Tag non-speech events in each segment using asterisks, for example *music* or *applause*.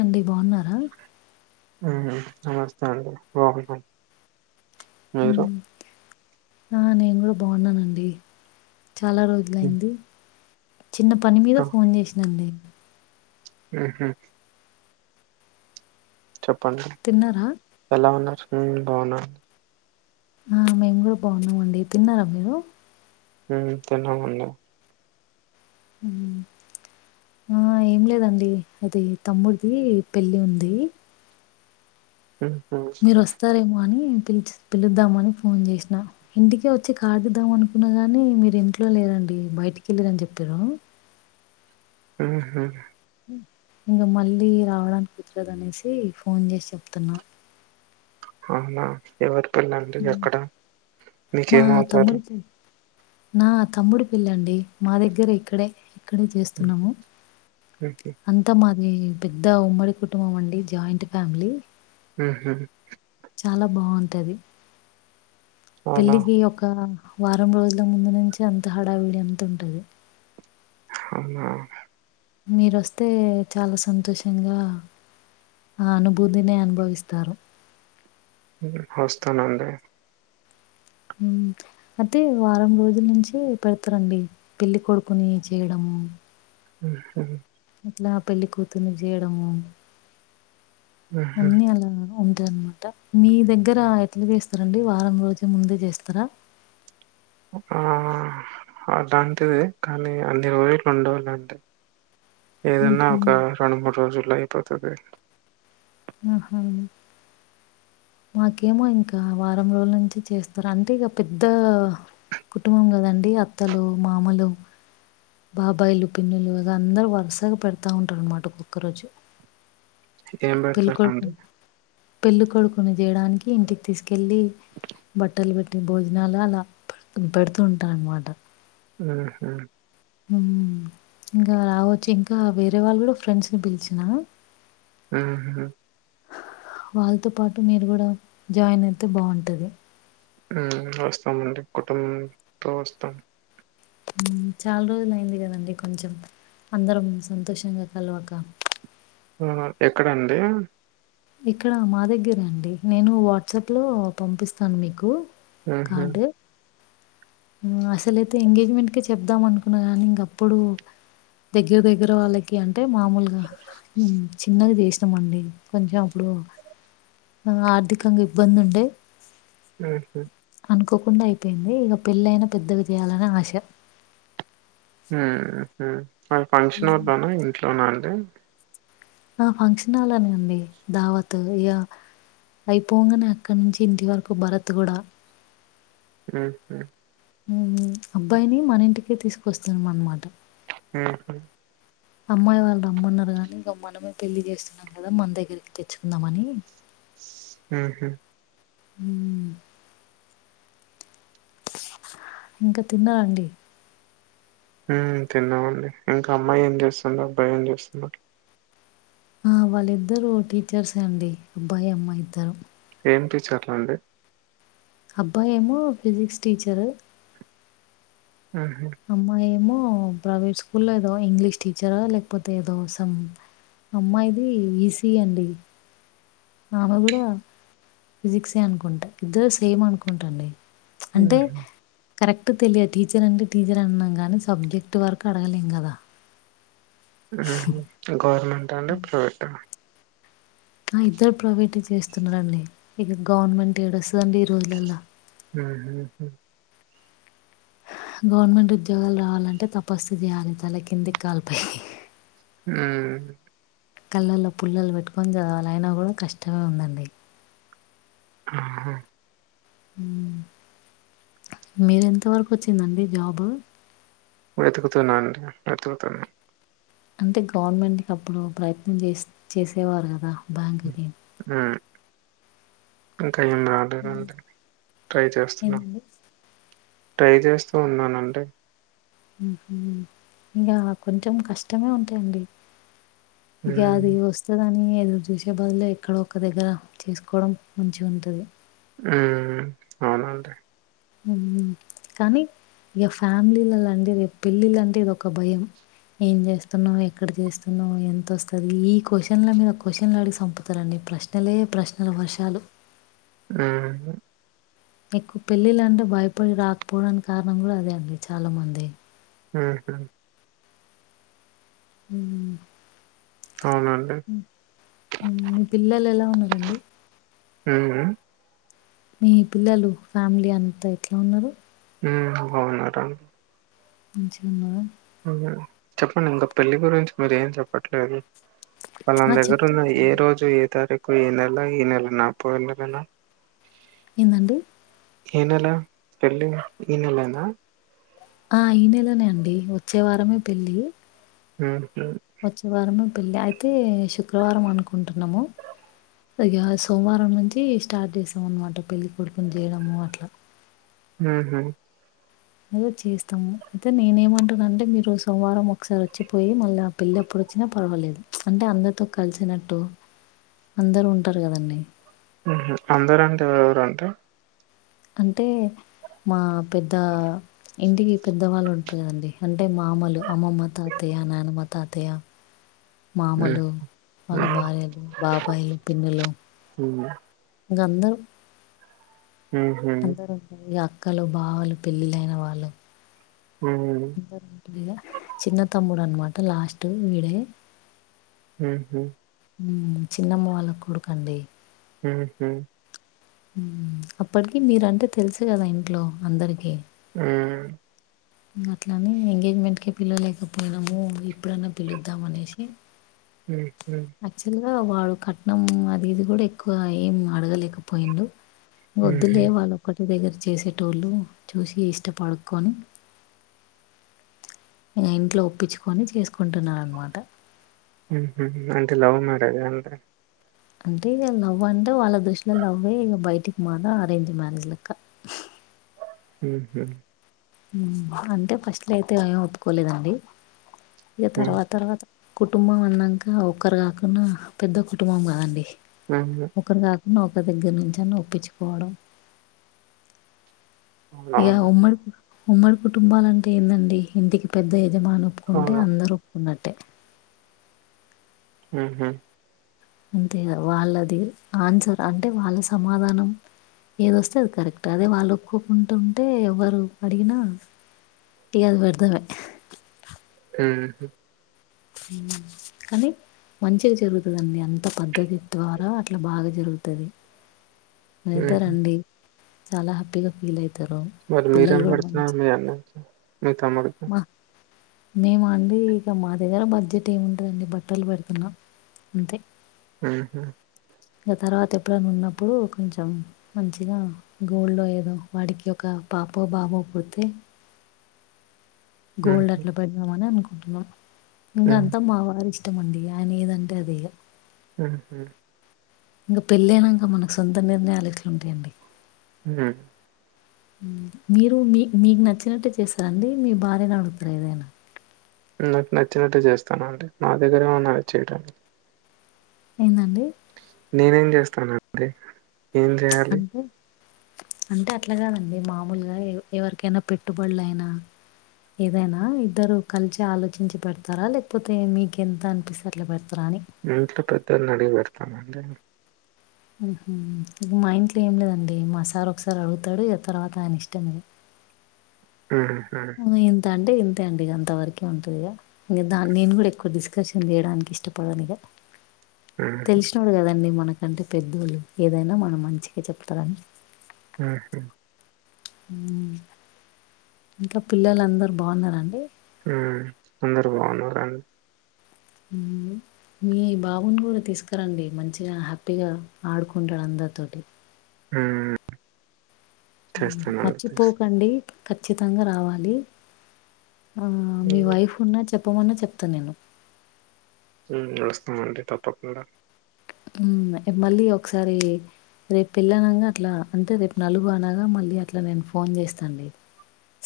అండి బాగున్నారా నమస్తే అండి స్వాగతం ఆ నేను కూడా బాగున్నానండి చాలా రోజుల ఇంకా అయింది చిన్న పని మీద ఫోన్ చేసినండి ఆహ చెప్పండి తిన్నారా ఎలా ఉన్నావ్ ఉమ్ బావున్నా ఆ మేము కూడా బాగున్నా మండి తిన్నారా మీరు ఉం తిన్నమండి ఉ ఆ ఏం లేదండి అది తమ్ముడిది పెళ్ళి ఉంది ఆహా సరేమో అని పిలిచ పిలుద్దామని ఫోన్ చేసినా ఇంటికే వచ్చి కార్డు ఇద్దామనుకున్న గాని మీరు ఇంట్లో లేరండి బయటికి వెళ్ళరని చెప్పిరు ఆహ ఇంగా మళ్ళీ రావడానికి కుదరదు అనేసి ఫోన్ చేశి చెప్తున్నా. అవునా. ఎవరి పెళ్ళండి? ఎక్కడ? మా మీకేమవుతారు? తమ్ముడి పె నా తమ్ముడు పెళ్ళండి. మా దగ్గరే ఇక్కడే ఇక్కడే చేస్తున్నాము. అంతా మాది పెద్ద ఉమ్మడి కుటుంబం అండి, జాయింట్ ఫ్యామిలీ. అహా చాలా బావుంటది, అవునా పెళ్ళికి ఒక వారం రోజుల ముందు నుంచే అంత హడావిడి అంత ఉంటది. అవునా. మీరొస్తే చాలా సంతోషంగా ఆ అనుభూతినే అనుభవిస్తారు. హ్ వస్తానండి. హ్మ్ అయితే వారం రోజుల నుంచే పెడతరండి పెళ్లి కొడుకుని చేయడము. ఉహ్. అట్లా పెళ్లి కూతుర్ని చేయడము. ఊహు అన్నీ అలా ఉంటదన్మాట. మీ దగ్గర ఎట్ల చేస్తరండి, వారం రోజుల ముందే చేస్తరా. ఆ అలాంటిదే కానీ అన్ని రోజులు ఉండవు లేండి. ఏదన్నా హుహు. ఒక రెండు మూడు రోజుల్లో అయిపోతది. ఆహ మాకేమో ఇంకా వారం రోజుల నుంచి చేస్తరు అంటే ఇగ పెద్దా కుటుంబం కదండి అత్తలు, మామలు బాబాయిలు, పిన్నులు ఇగ అందరు వరుసగా పెడతా ఉంటారు అనమాట ఒక్కొక్క రోజు. ఏం పెళ్ళికొడుకు పెడతారండి పెళ్ళికొడుకు కుని చేయడానికి ఇంటికి తీసుకెళ్ళి బట్టలు పెట్టి భోజనాలు అలా పె పెడుతు ఉంటారు అన్మాట. ఆహ్ ఇంకా రావచ్చు ఇంకా వేరే వాళ్ళు కూడా ఫ్రెండ్స్ని పిలిచిన. ఉహ్ వాళ్ళతో పాటు మీరు కూడా జాయిన్ అయితే బావుంటది. వస్తామండి, కుటుంబంతో వస్తాం. చాలా రోజులు అయింది కదండి కొంచెం అందరం సంతోషంగా కలువక. ఆ ఎక్కడండి? ఇక్కడ మా దగ్గర అండి. నేను వాట్సాప్లో పంపిస్తాను మీకు. ఆహా. అసలయితే ఎంగేజ్మెంట్కే చెప్దాం అనుకున్నా కానీ ఇంగ అప్పుడు దగ్గర దగ్గర వాళ్ళ కి అంటే మామూలుగా చిన్నగా చేసినం అండి, కొంచెం అప్పుడు ఆ ఆర్థికంగా ఇబ్బంది ఉండే ఆహా. అనుకోకుండా అయిపోయింది, ఇగ పెళ్ళి అయినా పెద్దగ చేయాలని ఆశ. మరి ఫంక్షన్ హాల్లోనా, ఇంట్లోనా అండి. ఆ ఫంక్షన్ హాల్లోనే అండి దావత్ ఇగ. అయిపోంగనే అక్కడి నుంచి ఇంటి వరకు భరత్ కూడా. ఉహ్ అబ్బాయిని మన ఇంటికె తీసుకొస్తున్నాం అన్మాట. ఆ హు అమ్మాయి వాళ్లు రమ్మన్నారు కానీ ఇంకా మనమే పెళ్లి చేస్తాం కదా మన దగ్గరికి తెచ్చుకుందాంమని ఆ హ ఉ ఇంకా తిన్నా అండి హ్మ్మ్ తిన్నామండి ఇంకా అమ్మాయి ఏం చేస్తుంది అబ్బాయి ఏం చేస్తున్నాడు ఆ వాళ్ళిద్దరు టీచర్స్ అండి అబ్బాయి అమ్మాయి ఇద్దారు ఏం టీచర్లు అండి అబ్బాయి ఏమో ఫిజిక్స్ టీచరు ఆహ అమ్మా ఏమో ప్రైవేట్ స్కూల్లో ఏదో ఇంగ్లీష్ టీచరా లేకపోతే ఏదో సం అమ్మాయిది ఈ సి అండి ఆమె కూడా ఫిజిక్సే అనుకుంటా ఇద్దరు సేమ్ అనుకుంటా అండి అంటే హుహు. కరెక్ట్ తెలియ టీచర్ అంటే టీచర్ అన్నాం కానీ సబ్జెక్ట్ వరకు అడగలేం కదా ఆహా గవర్నమెంట్ అండి ప్రైవేట ఇద్దరు ప్రైవేట్ చేస్తున్నారండి ఇక గవర్నమెంట్ ఏడు వస్తుందండి ఈ రోజల్లో ఆహా హు గవర్నమెంట్ ఉద్యోగాలు రావాలంటే తపస్సు చేయాలి తల కిందికి కాలపై హ్మ్మ్ కళ్ళల్లో పుల్లలు పెట్టుకొని చదవాల అయినా కూడా కష్టంమే ఉందండి ఆహా మీరెంత వరకు వచ్చిందండి జాబు వెతుకుతున్నా అండి వెతుకుతున్నా అంటే గవర్నమెంట్ కి అప్పుడు ప్రయత్నం చేసి చేసేవారు కదా బ్యాంకుకి హా అంతే నేము హ్మ్. అడగండి ట్రై చేస్తున్నాం ఏందండి? ట్రై చేస్తూ ఉన్నానండి ఆహా ఇంకా కొంచం కష్టమే ఉందండి హ్మ్. గ్యాది కోస్ ఎక్కడా అని ఎదురు చూసే బదులు ఎక్కడ ఒక్క దగ్గర తిసుకోవడం మంచిగా ఉంటాది ఉ అవునండి ఉ కానీ ఏ ఫ్యామిలీలలా అంటే ర పెళ్ళిళ అంటే ఇదొ ఒక భయం ఏం చేస్తున్నావు ఎక్కడ చేస్తున్నావు ఎంత వస్తుంది ఈ క్వశ్చన్ల మీద క్వశ్చన్లో అడిగి చంపుతారండి ప్రశ్న ఇల్లే ప్రశ్నలు వర్షాలు హ్మ్మ్ ఎక్కువ పెళ్ళిళ్ళ అంటే భయపడి రాకపోవడానికి కారణం కూడా అదే అండి చాలా మంది ఉహు ఉ అవున హు మీ పిల్లలు ఎలా ఉన్నారండి ఉహు మీ పిల్లలు ఫ్యామిలీ అంతా ఎట్లా ఉన్నారు ఉ అవును మేడమ్ ఇచ్చున్న చెప్పండి ఇంకా పెళ్లి గురించి మీరు ఏం చెప్పట్లేదు వాళ్ళన ఆ! దగ్గర ఉన్న చెప్తున్నాను. ఏ రోజు ఏ తారీకు ఏ నెల ఈ నెల నా పోయిన నెలలా ఏమండీ ఏ నెల పెళ్లి ఈ నెలేనా ఆ ఈ నెలనే అండి వచ్చేవారం ఏ పెళ్లి హ్మ్ వచ్చే వారము పెళ్ళి అయితే శుక్రవారం అనుకుంటున్నాము ఇలగ సోమవారం నుంచి స్టార్ట్ చేసామన్నమాట పెళ్ళికొడుకుని చేయడము అట్లా ఉ హు అద చేస్తాము అయితే నేనే ఏమంటాన అంటే మీరు సోమవారం ఒకసారి వచ్చిపోయి మళ్ళీ పెళ్ళ అప్పుడు వచ్చినా పర్వాలేదు అంటే అందరితో కలిసినట్టు అందరు ఉంటారు కదండి అందరు అంటే ఎవరెవరు ఆంటీ అంటే మా పెద్ద ఇంటికి పెద్దవాళ్ళు ఉంటారు కదండి అంటే మామలు అమ్మమ్మ తాతయ్య నాన్నమ్మ తాతయ్య హ్మ్. మామలు వాళ్ళ భార్యలు బాబాయిలు పిన్నలు హ్మ్. ఇంక అందరం హుహు. అందరు అక్కలు బావలు పెళ్ళిళైన వాళ్ళు హ్మ్ చిన్న తమ్ముడు అనమాట లాస్ట్ వీడే హ్మ్ హ్మ్ చిన్నమ్మ వాళ్ళ కొడుకు అండి ఊ హ్మ్ అప్పటికి మీరు అంటే తెలుసు కదా ఇంట్లో అందరికి హ్మ్ అట్లాని ఎంగేజ్మెంట్ క పిల్లలేకపోయినాము ఇప్పుడైనా పిలుద్దాం అనేసి ఉ హ్మ్ యాక్చువల్గా వాడు కట్నం అది ఇది కూడా ఎక్కువ ఏం అడగలేకపోయిడు వద్దులే హుహు. వాళ్ళొక్కటి దగ్గర చేసేటోళ్ళు చూసి ఇష్టపడుకొని ఇ ఇంట్లో ఒప్పించుకొని చేసుకుంటున్నారనమాట అంటే లవ్ మ్యారేజ్ ఆ అండి అంటే ఇక లవ్ అంటే వాళ్ళ దృష్టిలో లవ్ ఇక బయటికి మాదాం అరేంజ్ మ్యారేజ్ లెక్క హహు అంటే ఫస్ట్ అయితే ఏం ఒప్పుకోలేదండి ఇక తర్వాత తర్వాత కుటుంబం అన్నాక ఒక్కరు కాకుండా పెద్ద కుటుంబం కదండి హ్మ్ ఒకరు కాకుండా ఒకరి దగ్గర నుంచి అన్న ఒప్పించుకోవడం ఇక అవునవును. ఉమ్మడి ఉమ్మడి కుటుంబాల అంటే ఏందండి ఇంటికి పెద్ద యజమా న ఒప్పుకుంటే అవును అందరూ ఒప్పుకున్నట్టే హహు అంతే వాళ్ళది ఆన్సర్ అంటే వాళ్ళ సమాధానం ఏదొస్తే అది కరెక్ట్ అదే వాళ్ళు ఒపుకోకుంటుంటే ఎవ్వరు అడిగినా టీ అది పెడతావే హ్మ్ కానీ మంచిగా జరుగుతదండి అంత పద్ధతి ద్వారా అట్లా బాగా జరుగుతది ఉహు అయితరండి చాలా హ్యాపీగా ఫీల్ అయిత మరి మీరేం పెడుతున్నారు మీ అన్న కి మీ తమ్ముడు మేము అండి ఇక మా దగ్గర బడ్జెట్ ఏముంటదండి బట్టలు పెడుతున్నా అంతే ఉహు ఇగ తర్వాత ఎప్పుడైనా ఉన్నప్పుడు కొంచెం మంచిగా గోల్డ్ ఏదో వాడికి ఒక పాపో బాబో పుడితే గోల్డ్ ఉహు అట్లా పెడదామ అని అనుకుంటున్నా ఇగ అంత ఉహు మా వారి ఇ ష్టం అండి ఆయన ఏదంటే అదే ఆహా ఇంకా పెళ్ళయ్యినంకా మనకు సొంత నిర్ణయాలు ఎట్ల ఉంటాయండి ఉహు మీరు మీ మీకు నచ్చినట్టే చేస్తారండి మీ భార్యని అడుగుతర ఏదైనా నాకు నచ్చినట్టు చేస్తాను అండి నా దగ్గర ఏమన్నది చేయడానికి ఏందండి నేనేం చేస్తానండి ఏం చెయ్య అంటే అంటే అట్లాగాదండి మామూలుగా ఎవరికైనా పెట్టుబళ్లు అయినా ఏదైనా ఇద్దరు కలిసి ఆలోచించి పెడతారా లేకపోతే మీకెంత అనిపిస్తే అట్లా పెడతారా అని మా ఇంట్లో పెద్దొడిని అడిగి పెడతాను అండి ఉహు మా ఇంట్లో ఏం లేదండి మా సార్ ఒకసారి అడుగుతాడు తర్వాత ఆయనే ఇష్టం ఇగా ఉహు ఇంతే అంటే ఇంతే అండి ఇగ అంతవరకే ఉంటది ఇగా ఇగ దాన్ని నేను కూడా ఎక్కువ డిస్కర్షన్ చేయడానికి ఇష్టపడను ఇగా ఉహు తెల్సినోడు కదండి మనకంటే పెద్దోళ్ళు ఏదైనా మన మంచికే చెప్తారని ఉహు ఇంకా పిల్లలు అందరు బాగున్నారండి ఉమ్ అందరూ బాగున్నారండి హు మీ బాబుని కూడా తీసుకరండి మంచిగా హ్యాపీగా ఆడుకుంటాడు అందరితోటి ఉ చేస్తానండి మర్చిపోకండి ఖచ్చితంగా రావాలి ఆ మీ చేస్తా వైఫ్ ఉన్నా చెప్పమన్నా చెప్తా నేను వస్తామండి తప్పకుండా ఉ మళ్ళీ ఒకసారి రేపు పెళ్ళి ఆనంగా అట్లా అంటే రేపు నలుగు అనగా మళ్ళీ అట్లా నేను ఫోన్ చేస్తా అండి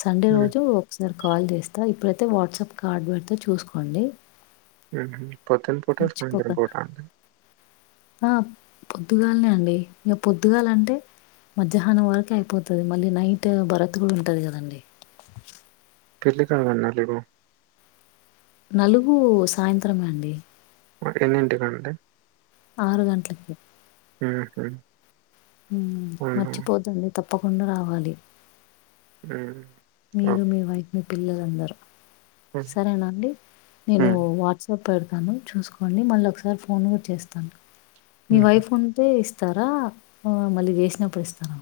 సండే ఉమ్, రోజు ఒకసారి కాల్ చేస్తా ఇప్పుడైతే వాట్సాప్ కార్డ్ పెడుతా చూసుకోండి ఉహు పొద్దున పూట సాయంత్రం మర్చిపోకండి. పూట అండి ఆ పొద్దుగాల్నే అండి ఇగ పొద్దుగాలంటే మధ్యాహ్నం వరకు అయిపోతది మళ్ళీ నైట్ భరత్ కూడా ఉంటది కదండి పెళ్లి కార్డ్ *unintelligible* నలుగు సాయంత్రమే అండి ఎన్నింటికంటే ఆరుగంట్లకి ఉహు ఉమ్ మచ్చిపోతుంది తప్పకుండా రావాలి ఉ మీరు మీ వైఫ్ మీ పిల్లలందరూ సరేనండి నేను వాట్స పెడ్తాను చూస్కోండి మళ్ళ ఒకసారి ఫోన్ గూ చేస్తాను మీ వైఫ్ అదే ఇస్తారా ఆ మళ్ళీ వేస్నప్పుడు ఇస్తాను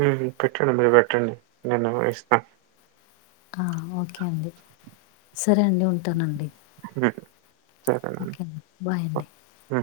ఉ పెట్టండి మీరు వెట్టండి నేను నంబర్ ఇస్తా ఆ ఓకే అంది సరే అండి ఉంటానండి ఉమ్, సరేనండి ఓకే బాయ్ అండి ఓకే. ఉమ్.